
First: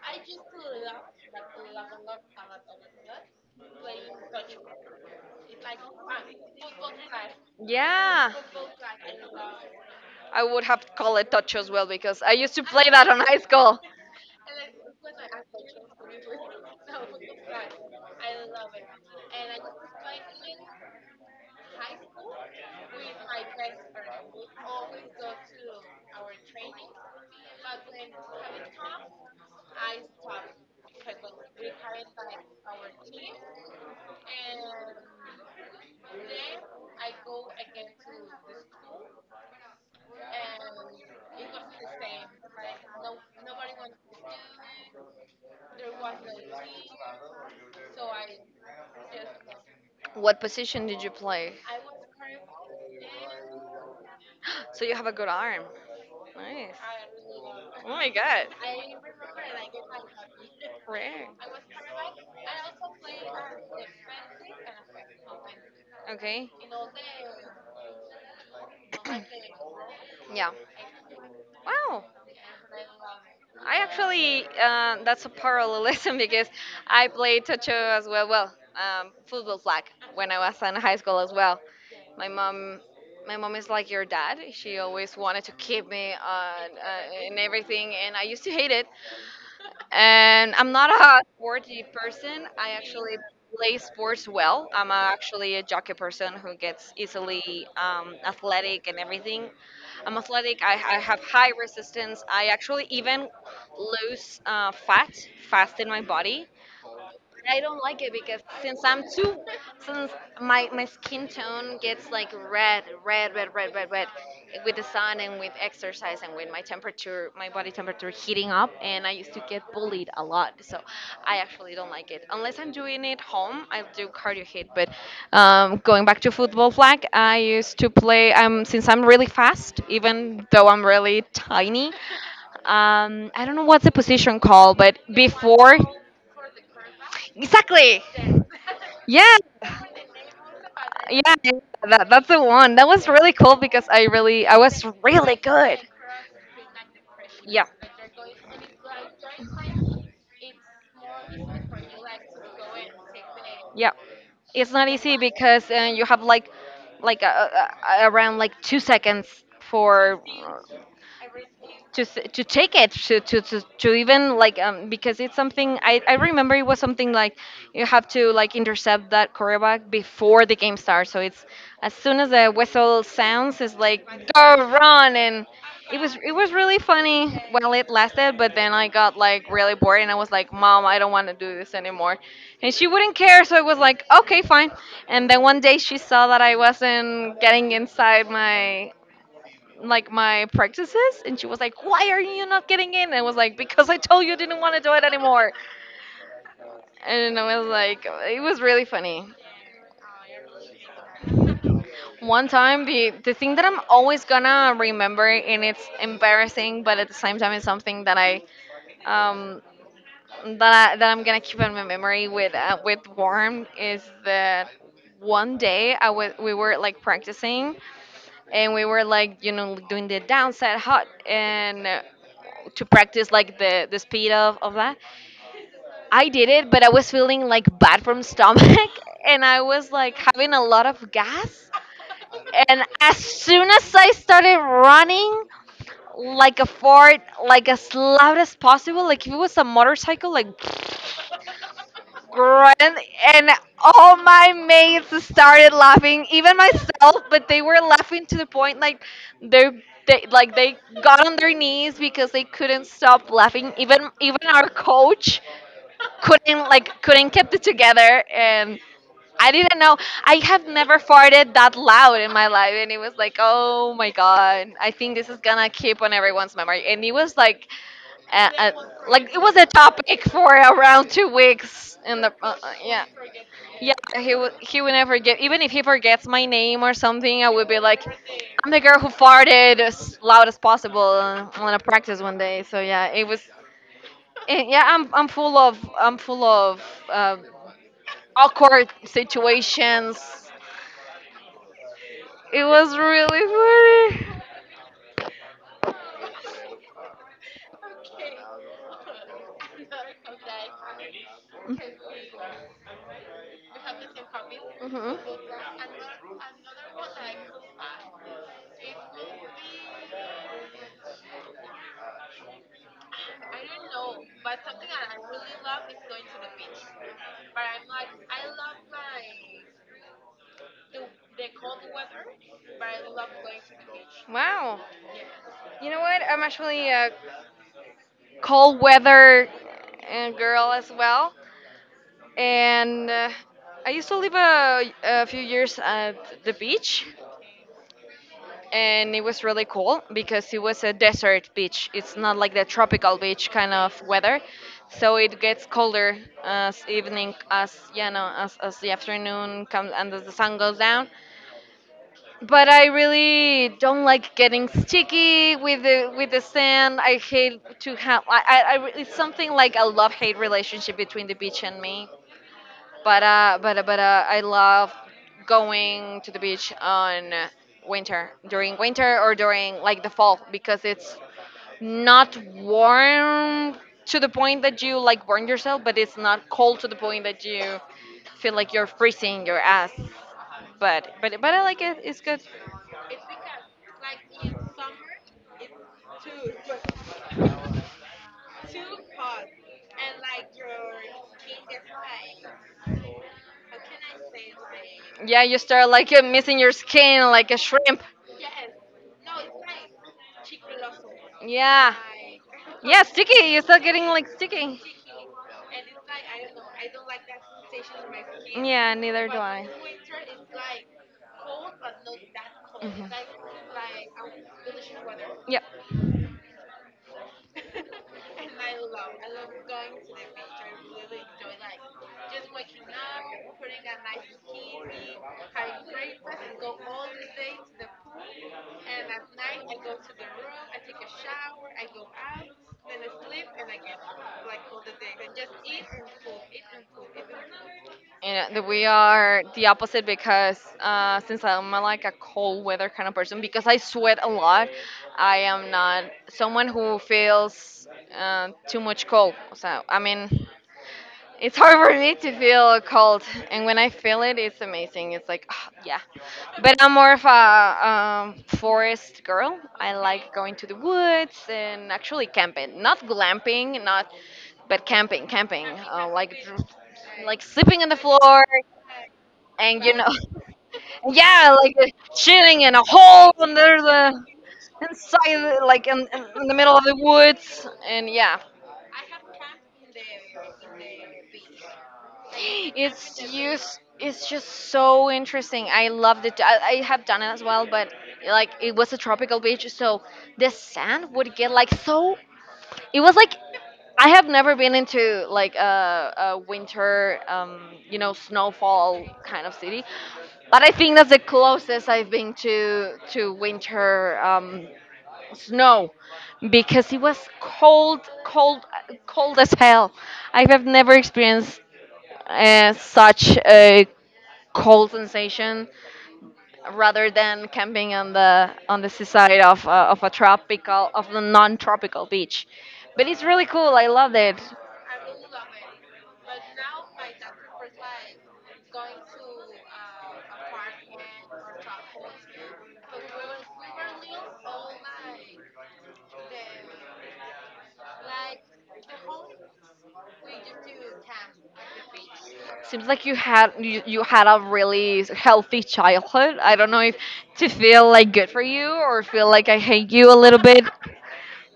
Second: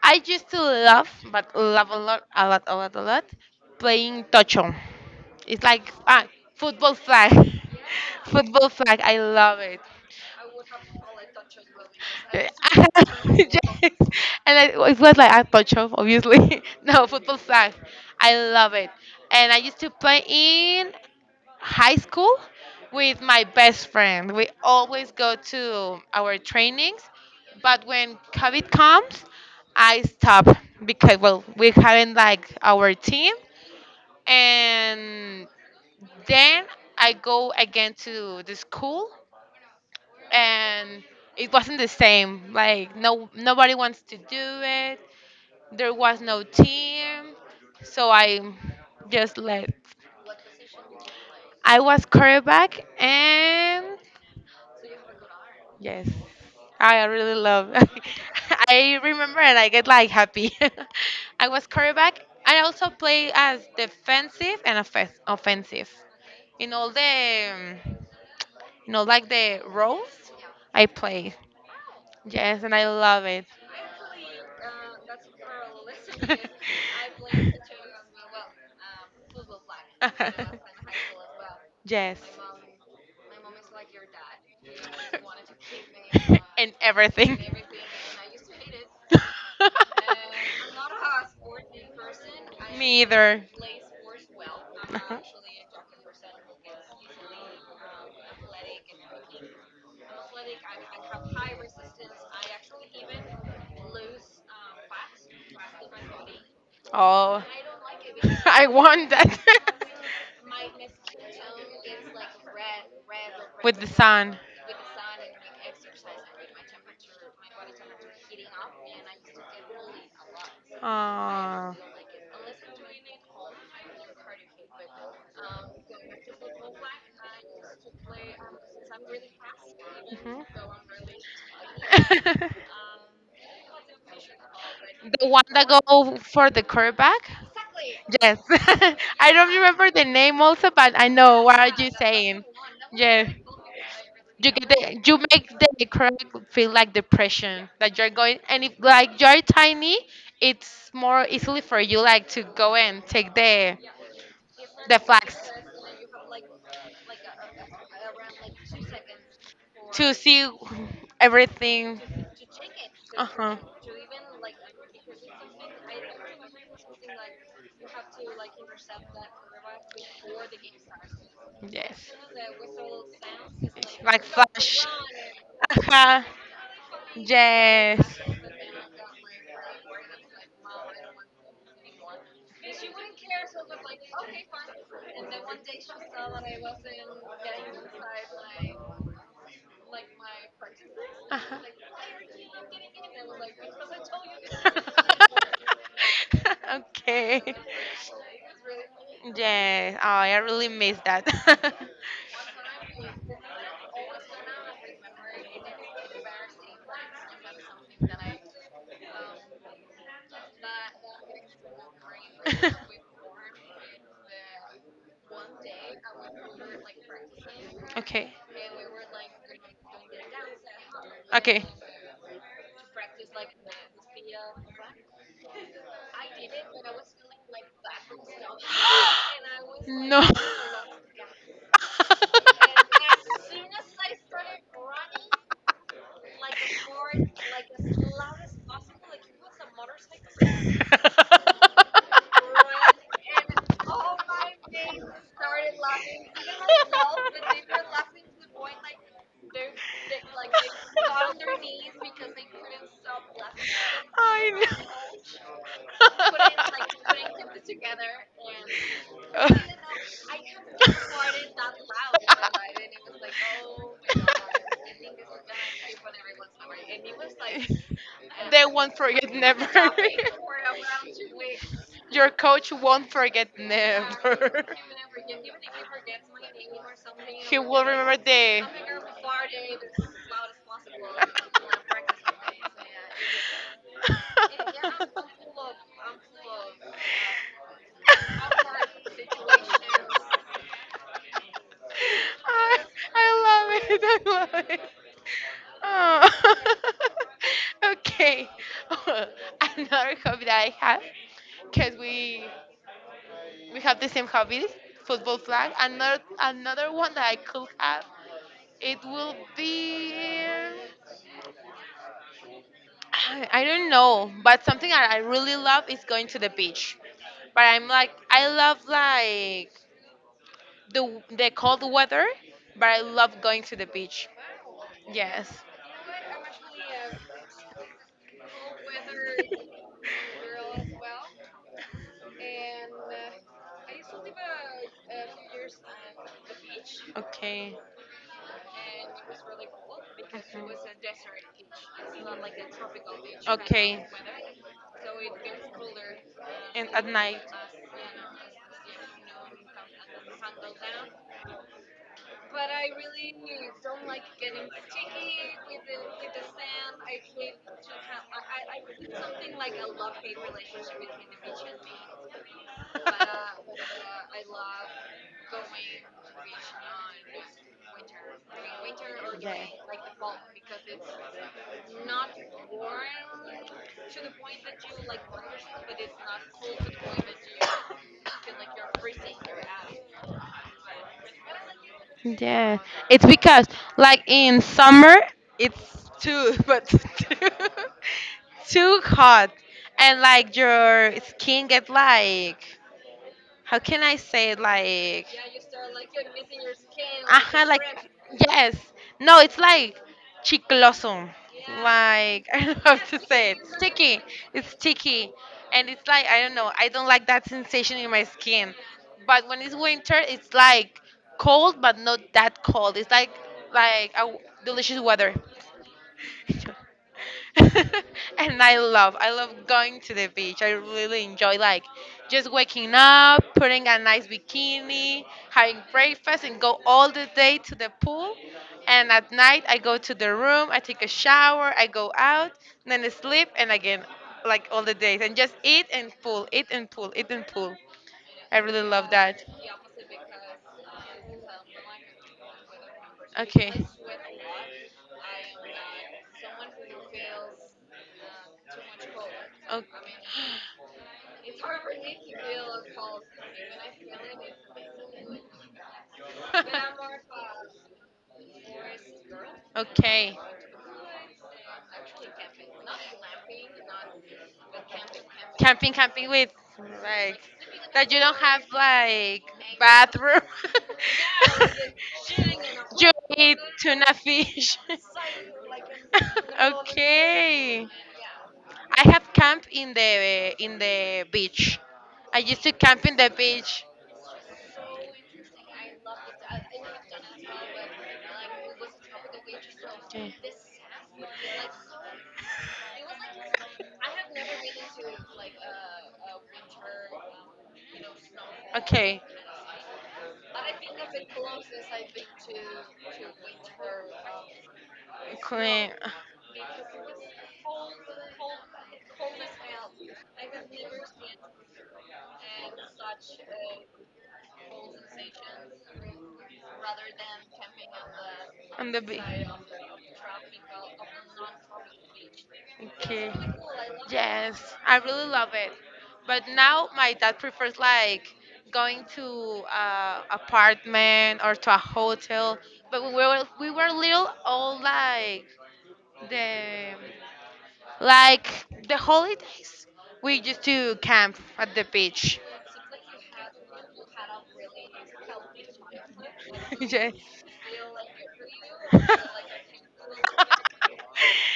Speaker 1: I used to love, but love a lot, a lot, a lot, a lot, playing tocho. It's like ah, football flag.
Speaker 2: Yeah.
Speaker 1: Football flag. I love it.
Speaker 2: I would have to call it touch as well because I used to play that on high school.
Speaker 1: And I, it was like a touch of obviously no football sucks. I love it, and I used to play in high school with my best friend. We always go to our trainings, but when COVID comes, I stop, because well we haven't like our team, and then I go again to the school, and it wasn't the same. Like no, nobody wants to do it. There was no team, so I just left.
Speaker 2: What position did you play?
Speaker 1: I was quarterback, and
Speaker 2: So you have a good arm.
Speaker 1: yes,
Speaker 2: Nice.
Speaker 1: I really love.
Speaker 2: Oh my god.
Speaker 1: I remember, and I get like happy.
Speaker 2: Rare.
Speaker 1: I was quarterback. I also play as defensive and offensive
Speaker 2: Okay.
Speaker 1: in all the, um, you know, like the roles I play.
Speaker 2: Wow.
Speaker 1: Yes, and I love it.
Speaker 2: I actually, that's a parallelism because I played Tocho as well. Well, football flag, when I was in high school as well.
Speaker 1: Yes.
Speaker 2: My mom, my mom is like your dad. She always wanted to keep me on,
Speaker 1: And everything.
Speaker 2: and everything, and I used to hate it. And I'm not a sporty person. I
Speaker 1: Me
Speaker 2: actually
Speaker 1: either.
Speaker 2: play sports well. I'm actually a jockey person who gets easily athletic and everything. I'm athletic. I have high resistance. I actually even lose fat fast in my body.
Speaker 1: Oh,
Speaker 2: I don't like it because
Speaker 1: I want that.
Speaker 2: since my skin tone gets like red, red, red, red,
Speaker 1: With the
Speaker 2: red, red,
Speaker 1: sun.
Speaker 2: with the sun and with exercise and with my temperature, my body temperature heating up, and I used to get bullied a lot. So I
Speaker 1: Oh.
Speaker 2: actually don't like it unless I'm doing it home. I do cardio hit, but going back to football flag, I used to play. Since I'm really fast,
Speaker 1: Mhm.
Speaker 2: even though I'm really tiny, I don't know what's the position called, but
Speaker 1: The one that
Speaker 2: before.
Speaker 1: go for the curve back?
Speaker 2: Exactly.
Speaker 1: Yes. I
Speaker 2: Yeah,
Speaker 1: don't remember the name also, but I
Speaker 2: yeah,
Speaker 1: know
Speaker 2: yeah,
Speaker 1: what are you
Speaker 2: that's
Speaker 1: saying.
Speaker 2: the one. That was
Speaker 1: Yes.
Speaker 2: really cool because
Speaker 1: You
Speaker 2: I
Speaker 1: get
Speaker 2: was
Speaker 1: the, you
Speaker 2: really
Speaker 1: make
Speaker 2: good.
Speaker 1: the crack feel like
Speaker 2: Yeah,
Speaker 1: depression that you're going, and if like you're tiny it's more easily for you like to go and take the
Speaker 2: yeah. It's not
Speaker 1: the
Speaker 2: easy
Speaker 1: flags
Speaker 2: because you have like around like 2 seconds
Speaker 1: to
Speaker 2: for.
Speaker 1: see
Speaker 2: uh,
Speaker 1: everything.
Speaker 2: to to take it to to,
Speaker 1: Uh-huh.
Speaker 2: to, to even like, because it's something I remember. It was something like, you have to like intercept that quarterback before the game starts. So it's as
Speaker 1: Yes,
Speaker 2: soon as the whistle sounds, it's like
Speaker 1: like
Speaker 2: go
Speaker 1: flash.
Speaker 2: run. And it was
Speaker 1: Uh-huh.
Speaker 2: it was really funny while it
Speaker 1: Yes.
Speaker 2: lasted, but then I got like really bored, and I was like, mom, I don't want to do this anymore. And she wouldn't care, so I was like, okay, fine. And then one day she saw that I wasn't getting inside my, like, my practices, and she
Speaker 1: Uh-huh.
Speaker 2: was like, why are you not getting in? And I was like, because I told you I didn't want to do it anymore. And
Speaker 1: Okay.
Speaker 2: I was like, it was really funny.
Speaker 1: Yeah. Oh, I really miss that.
Speaker 2: One time, the thing that I'm always gonna remember, and it's embarrassing, but at the same time it's something that um that I'm gonna keep in my memory with warm, is that one day I was we were like practicing.
Speaker 1: Okay.
Speaker 2: And we were like, doing the down set hot,
Speaker 1: Okay.
Speaker 2: and to practice like the speed of that. I did it, but I was feeling like bad from stomach, and I was like
Speaker 1: No.
Speaker 2: having a lot of gas. And as soon as I started running, like a fort, like as loud as possible, like if it was a motorcycle, like run. And all my mates started laughing, even myself, but they were laughing to the point like they they got on their knees because they couldn't stop laughing. Even
Speaker 1: I
Speaker 2: our
Speaker 1: know.
Speaker 2: coach couldn't keep it together, and I didn't know. I have never farted that loud in my life, and it was like, oh my god, I think this is gonna keep on everyone's memory. And it was like a,
Speaker 1: They
Speaker 2: a,
Speaker 1: won't
Speaker 2: like
Speaker 1: forget
Speaker 2: it was a
Speaker 1: never.
Speaker 2: topic for around 2 weeks in the
Speaker 1: Your coach
Speaker 2: yeah.
Speaker 1: won't forget
Speaker 2: Yeah,
Speaker 1: never.
Speaker 2: he would never get, even if he forgets my name or something, I
Speaker 1: He
Speaker 2: would be
Speaker 1: will
Speaker 2: like,
Speaker 1: remember the.
Speaker 2: I'm the girl who farted as loud as possible, on a practice one day. So yeah, it was, yeah, I'm full of uh, awkward situations. It
Speaker 1: I,
Speaker 2: was
Speaker 1: I love it.
Speaker 2: really
Speaker 1: I
Speaker 2: funny.
Speaker 1: love it. Oh. Okay. Another hobby that I have, because we have the same hobbies,
Speaker 2: Mhm.
Speaker 1: football flag. Another one that I could have, it will be. I don't know, but something that I really love is going to the beach. But I'm like, I love like the cold weather, but I love going to the beach.
Speaker 2: Wow.
Speaker 1: Yes.
Speaker 2: You know what? I'm actually a cold weather girl as well. And I used to live a few years at the beach.
Speaker 1: Okay.
Speaker 2: And it was really cool because it was a desert beach. It's not like the tropical beach kind of
Speaker 1: Okay.
Speaker 2: weather, so it gets colder as
Speaker 1: And at
Speaker 2: evening,
Speaker 1: night.
Speaker 2: as, you know, as the afternoon comes and as the sun goes down. But I really don't like getting sticky with the sand. I hate to have. It's something like a love hate relationship between the beach and me. But I love going to the beach on winter, during winter, or during like the fall, because it's not warm to the point that you like burn yourself, but it's not cold to the point that you feel like you're freezing your ass. But I like it. It's good.
Speaker 1: Yeah, it's because like in summer it's too too hot, and like your skin get like, how can I say it? Like,
Speaker 2: Yeah, you start like, missing your skin like a
Speaker 1: aha, like,
Speaker 2: shrimp.
Speaker 1: yes. No, it's like chicloso.
Speaker 2: Yeah.
Speaker 1: Like, I don't know how
Speaker 2: Yeah,
Speaker 1: to say
Speaker 2: sticky.
Speaker 1: it.
Speaker 2: You're still getting
Speaker 1: Sticky.
Speaker 2: like
Speaker 1: It's
Speaker 2: sticky.
Speaker 1: sticky. And it's like I don't know, I don't like that sensation in my skin.
Speaker 2: Yeah, neither do
Speaker 1: But when
Speaker 2: I.
Speaker 1: it's winter it's like cold but not that cold.
Speaker 2: Mhm.
Speaker 1: It's like delicious weather.
Speaker 2: Yeah.
Speaker 1: And I love, I love going to the beach. I really enjoy like just waking up, putting a nice bikini, having breakfast and go all the day to the pool. And at night I go to the room, I take a shower, I go out, and then I sleep and again like all the days, and just eat and pool, eat and pool, eat and pool. I
Speaker 2: And
Speaker 1: really
Speaker 2: we
Speaker 1: love
Speaker 2: are
Speaker 1: that.
Speaker 2: the opposite because, since I'm, like a cold weather kind of person, because
Speaker 1: Okay.
Speaker 2: I sweat a lot, I am not someone who feels too much cold. So, I mean, it's hard for me to feel
Speaker 1: Okay.
Speaker 2: cold, and when I feel it, it's amazing. It's like, "Ah, yeah." But I'm more of a forest girl. I like
Speaker 1: Okay.
Speaker 2: going to the woods and actually camping, not glamping, not, but camping, camping,
Speaker 1: Camping, camping
Speaker 2: like,
Speaker 1: with like,
Speaker 2: like sleeping on the
Speaker 1: that you don't
Speaker 2: floor,
Speaker 1: have like
Speaker 2: and,
Speaker 1: bathroom.
Speaker 2: yeah, like chilling in a
Speaker 1: You
Speaker 2: hole
Speaker 1: eat
Speaker 2: under
Speaker 1: tuna
Speaker 2: the
Speaker 1: fish.
Speaker 2: inside, like in the middle of the woods,
Speaker 1: Okay.
Speaker 2: and yeah.
Speaker 1: I have camped in the beach. I used to camp in
Speaker 2: It's
Speaker 1: the
Speaker 2: used.
Speaker 1: beach.
Speaker 2: It's just so interesting. I loved it. I have done it as well, but like it was a tropical beach, so
Speaker 1: Okay.
Speaker 2: the sand would get like so. It was like, I have never been into like a winter, snowfall
Speaker 1: Okay.
Speaker 2: kind of city, but I think that's the closest I've been to winter,
Speaker 1: Queen
Speaker 2: snow, because it was cold, cold, cold as hell. I have never experienced such a cold sensation, rather than camping on the
Speaker 1: on the beach.
Speaker 2: seaside of of a tropical, of the non-tropical beach. But it's
Speaker 1: Okay.
Speaker 2: really cool, I loved it.
Speaker 1: Yes, I really love it. But now my dad prefers like going to a apartment or to a hotel. But when we were little, all like the, like the holidays, we used to camp at the beach.
Speaker 2: Seems like you had, you had a really healthy childhood. I don't know if
Speaker 1: Yes.
Speaker 2: to feel like good for you or feel like I hate you a little bit.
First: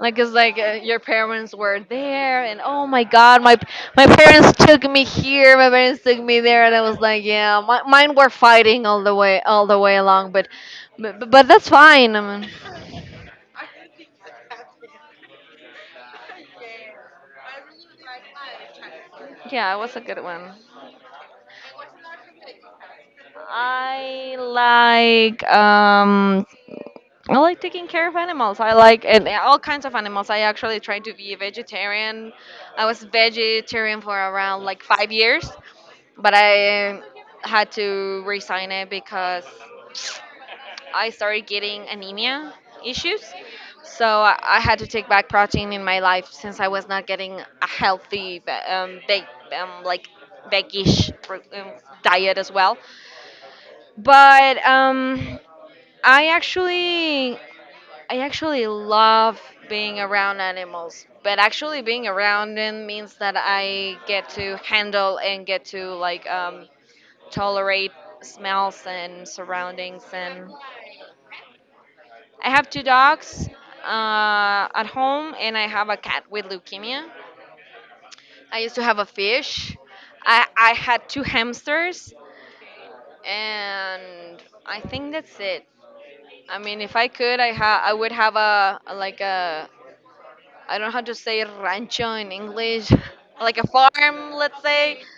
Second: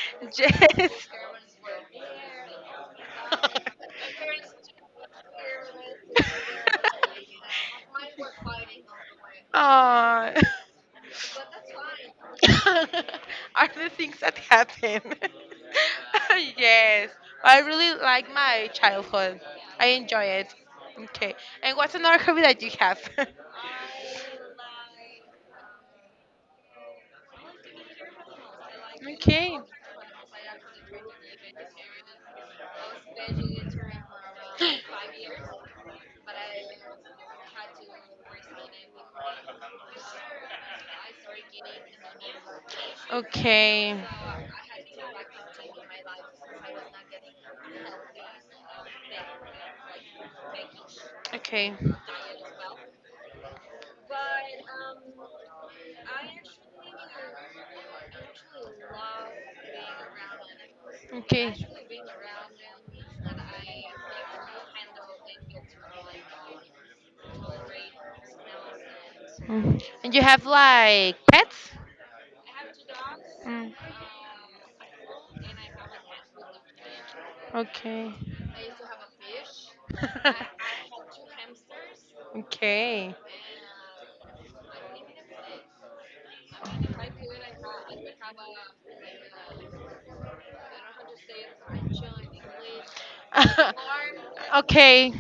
Speaker 2: Like, it's like, your
Speaker 1: Yes.
Speaker 2: parents were there, and oh my God, my, parents took me here, my parents took me there, and I was like, yeah, mine were fighting all the way along,
Speaker 1: Aw.
Speaker 2: but, but that's fine. I mean,
Speaker 1: Are the things that happen. Yes, I really like my childhood.
Speaker 2: yeah, it
Speaker 1: I
Speaker 2: was a good
Speaker 1: enjoy
Speaker 2: one.
Speaker 1: it. Okay, and what's another hobby that you have?
Speaker 2: I like, I like taking care of animals. I like, and
Speaker 1: Okay,
Speaker 2: all kinds of animals. I actually tried to be a vegetarian. I was vegetarian for around like 5 years, but I had to resign it because I started getting anemia issues.
Speaker 1: okay.
Speaker 2: So I had to take back protein in my life since I was not getting a healthy, ve- veg, like veg-ish pro- diet as well. But I actually I actually love being around animals, but
Speaker 1: Okay.
Speaker 2: actually being around them means that
Speaker 1: Okay.
Speaker 2: I get to handle and get to tolerate smells and
Speaker 1: Mm.
Speaker 2: surroundings.
Speaker 1: And you have
Speaker 2: And
Speaker 1: like pets?
Speaker 2: I have two dogs
Speaker 1: Mm.
Speaker 2: at home, and I have a cat with leukemia.
Speaker 1: Okay.
Speaker 2: I used to have a fish. I I had two hamsters,
Speaker 1: Okay.
Speaker 2: and I think that's it. I mean, if I could, I would have a. I don't know how to say rancho in English, like a farm, let's say.
Speaker 1: Okay.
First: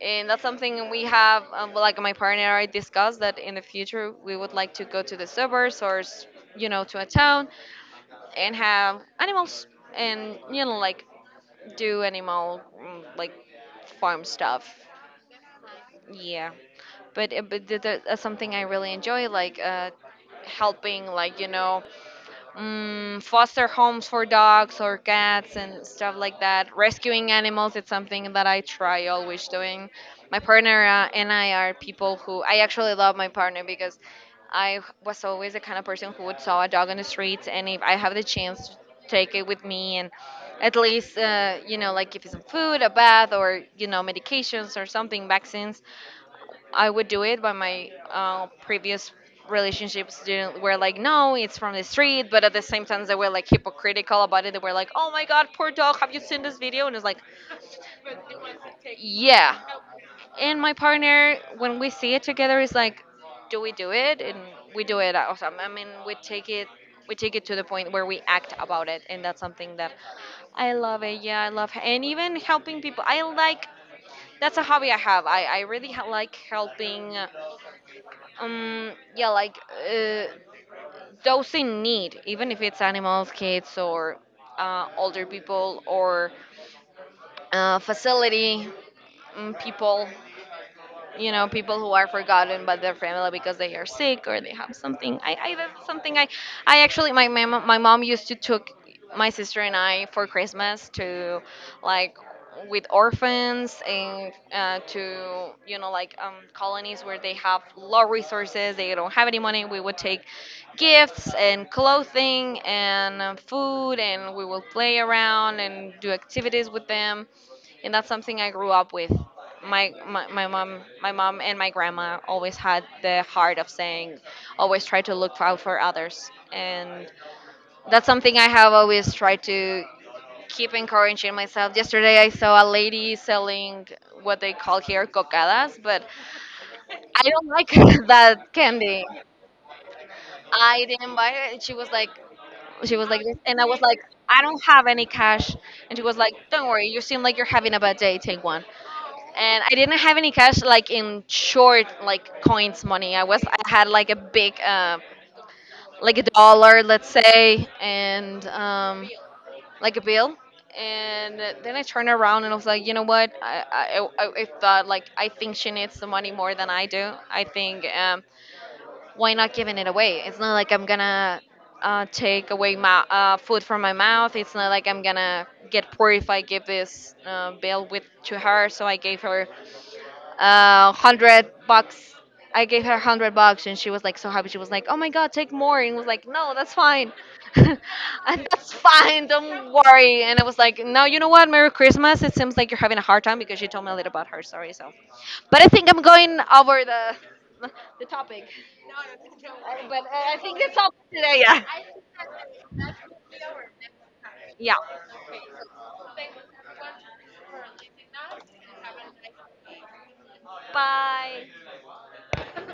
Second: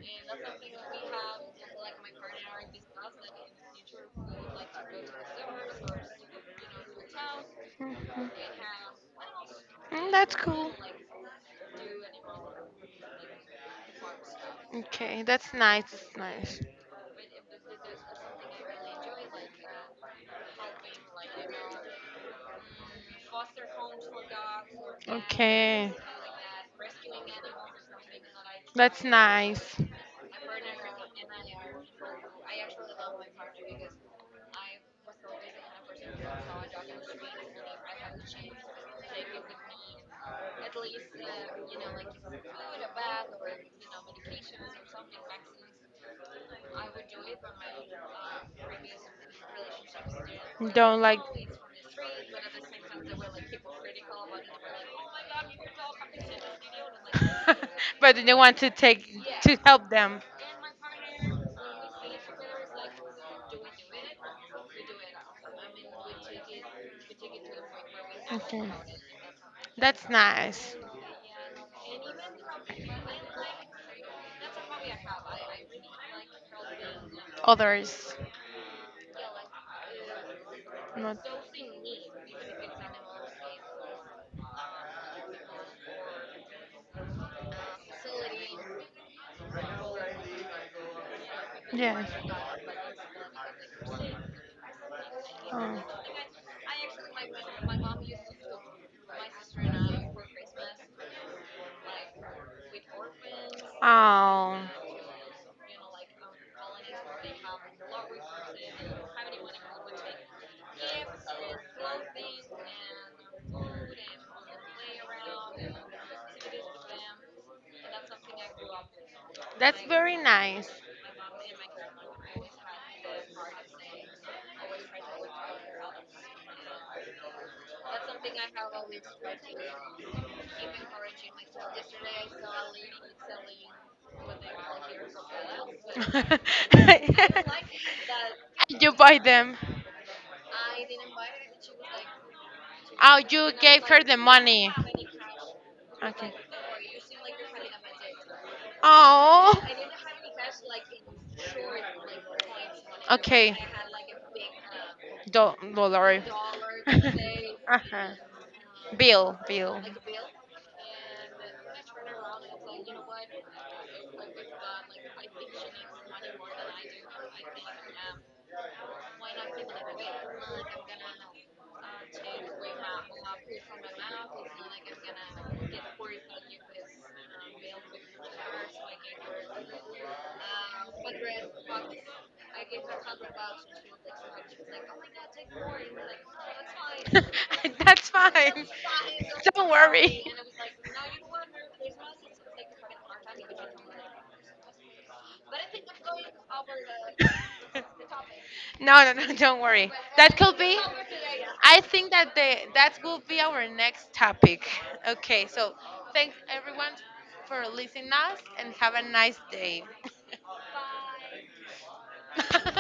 Speaker 2: And that's something we have, well, like my partner and I discussed that in the future we would like to go to the suburbs or, you know, to a town
Speaker 1: Mhm.
Speaker 2: and have animals
Speaker 1: Mm, that's
Speaker 2: and, you
Speaker 1: cool.
Speaker 2: know, like do animal, like farm stuff.
Speaker 1: Okay, that's nice. That's
Speaker 2: Yeah.
Speaker 1: nice.
Speaker 2: But, but that's something I really enjoy, like helping, like, you know, foster homes for dogs or cats and
Speaker 1: Okay.
Speaker 2: stuff like that. Rescuing animals, it's something that I
Speaker 1: That's
Speaker 2: try always
Speaker 1: nice.
Speaker 2: doing. My partner and I are people who I actually love my partner because I was always the kind of person who would saw a dog on the streets, and if I have the chance to take it with me and at least, you know, like give it some food, a bath, or you know, medications or something, vaccines, I would do it. But my previous relationships didn't, were like,
Speaker 1: Don't like.
Speaker 2: no, it's from the street. But at the same time, they were like hypocritical about it. They were like, oh my god, poor dog, have you seen this video? And it's like,
Speaker 1: But they want to take to
Speaker 2: yeah.
Speaker 1: help them.
Speaker 2: And my partner, when we see it together, is like, do we do it? And we do it. Also. I mean, we take it. We take it to the point where we act about it, and that's something that
Speaker 1: That's
Speaker 2: I
Speaker 1: nice.
Speaker 2: love it. Yeah, I love, and even helping people. I like. That's a hobby I have. I like helping
Speaker 1: Others,
Speaker 2: um yeah like uh,
Speaker 1: not.
Speaker 2: those in need, even if it's animals, kids, or older people, or facility people, you know, people who are
Speaker 1: Yeah.
Speaker 2: forgotten by their family because they are sick or they have something. I, I that's something i i actually, my mom used to took my sister and I for Christmas to, like, with orphans
Speaker 1: Oh.
Speaker 2: and
Speaker 1: Oh,
Speaker 2: uh, to, you know, like, colonies where they have low resources, they don't have any money. We would take gifts and clothing and, food, and we will play around and do activities with them, and that's something I grew up with.
Speaker 1: that's
Speaker 2: My,
Speaker 1: very
Speaker 2: my my
Speaker 1: nice.
Speaker 2: mom my mom and my grandma always had the heart of saying, always try to look out for others, and that's something I have always tried to keep encouraging myself. Yesterday I saw a lady selling what they call here cocadas, but I don't like that
Speaker 1: You
Speaker 2: candy.
Speaker 1: buy them.
Speaker 2: I didn't buy it. And she was like,
Speaker 1: Oh,
Speaker 2: this,
Speaker 1: you
Speaker 2: and I was
Speaker 1: gave
Speaker 2: like,
Speaker 1: her the
Speaker 2: I don't
Speaker 1: money.
Speaker 2: have any cash. And she was like,
Speaker 1: Okay.
Speaker 2: "Don't worry, you seem like you're having a bad day. Take one."
Speaker 1: Oh.
Speaker 2: And I didn't have any cash, like in short, like coins money. I
Speaker 1: Okay.
Speaker 2: had like a big, like a
Speaker 1: Dollar.
Speaker 2: dollar, let's say,
Speaker 1: Uh-huh.
Speaker 2: and
Speaker 1: Bill. Bill.
Speaker 2: like a bill. And then I turned around and I was like, you know what? I thought, like, I think she needs the money more than I do. I think, why not giving it away? It's not like I'm gonna take away my food from my mouth. It's not like I'm gonna get poor if I give this bill with to her. So I gave her $100. I gave her $100, and she was like so happy. She was like, "Oh my god, take more!" And was like, "No, that's fine, and
Speaker 1: That's fine.
Speaker 2: that's fine. Don't
Speaker 1: Don't
Speaker 2: worry."
Speaker 1: worry.
Speaker 2: And I was like, "No, you know what? Merry Christmas." It seems like you're having a hard time, because she told me a little about her story. So, but I think I'm going over the topic.
Speaker 1: No, no, no, don't worry.
Speaker 2: But I
Speaker 1: That
Speaker 2: I
Speaker 1: could
Speaker 2: think that's
Speaker 1: be.
Speaker 2: all for today. Yeah.
Speaker 1: I think that the that will be our next topic.
Speaker 2: Yeah.
Speaker 1: Okay, so thanks everyone for listening us and have a nice day.
Speaker 2: Bye.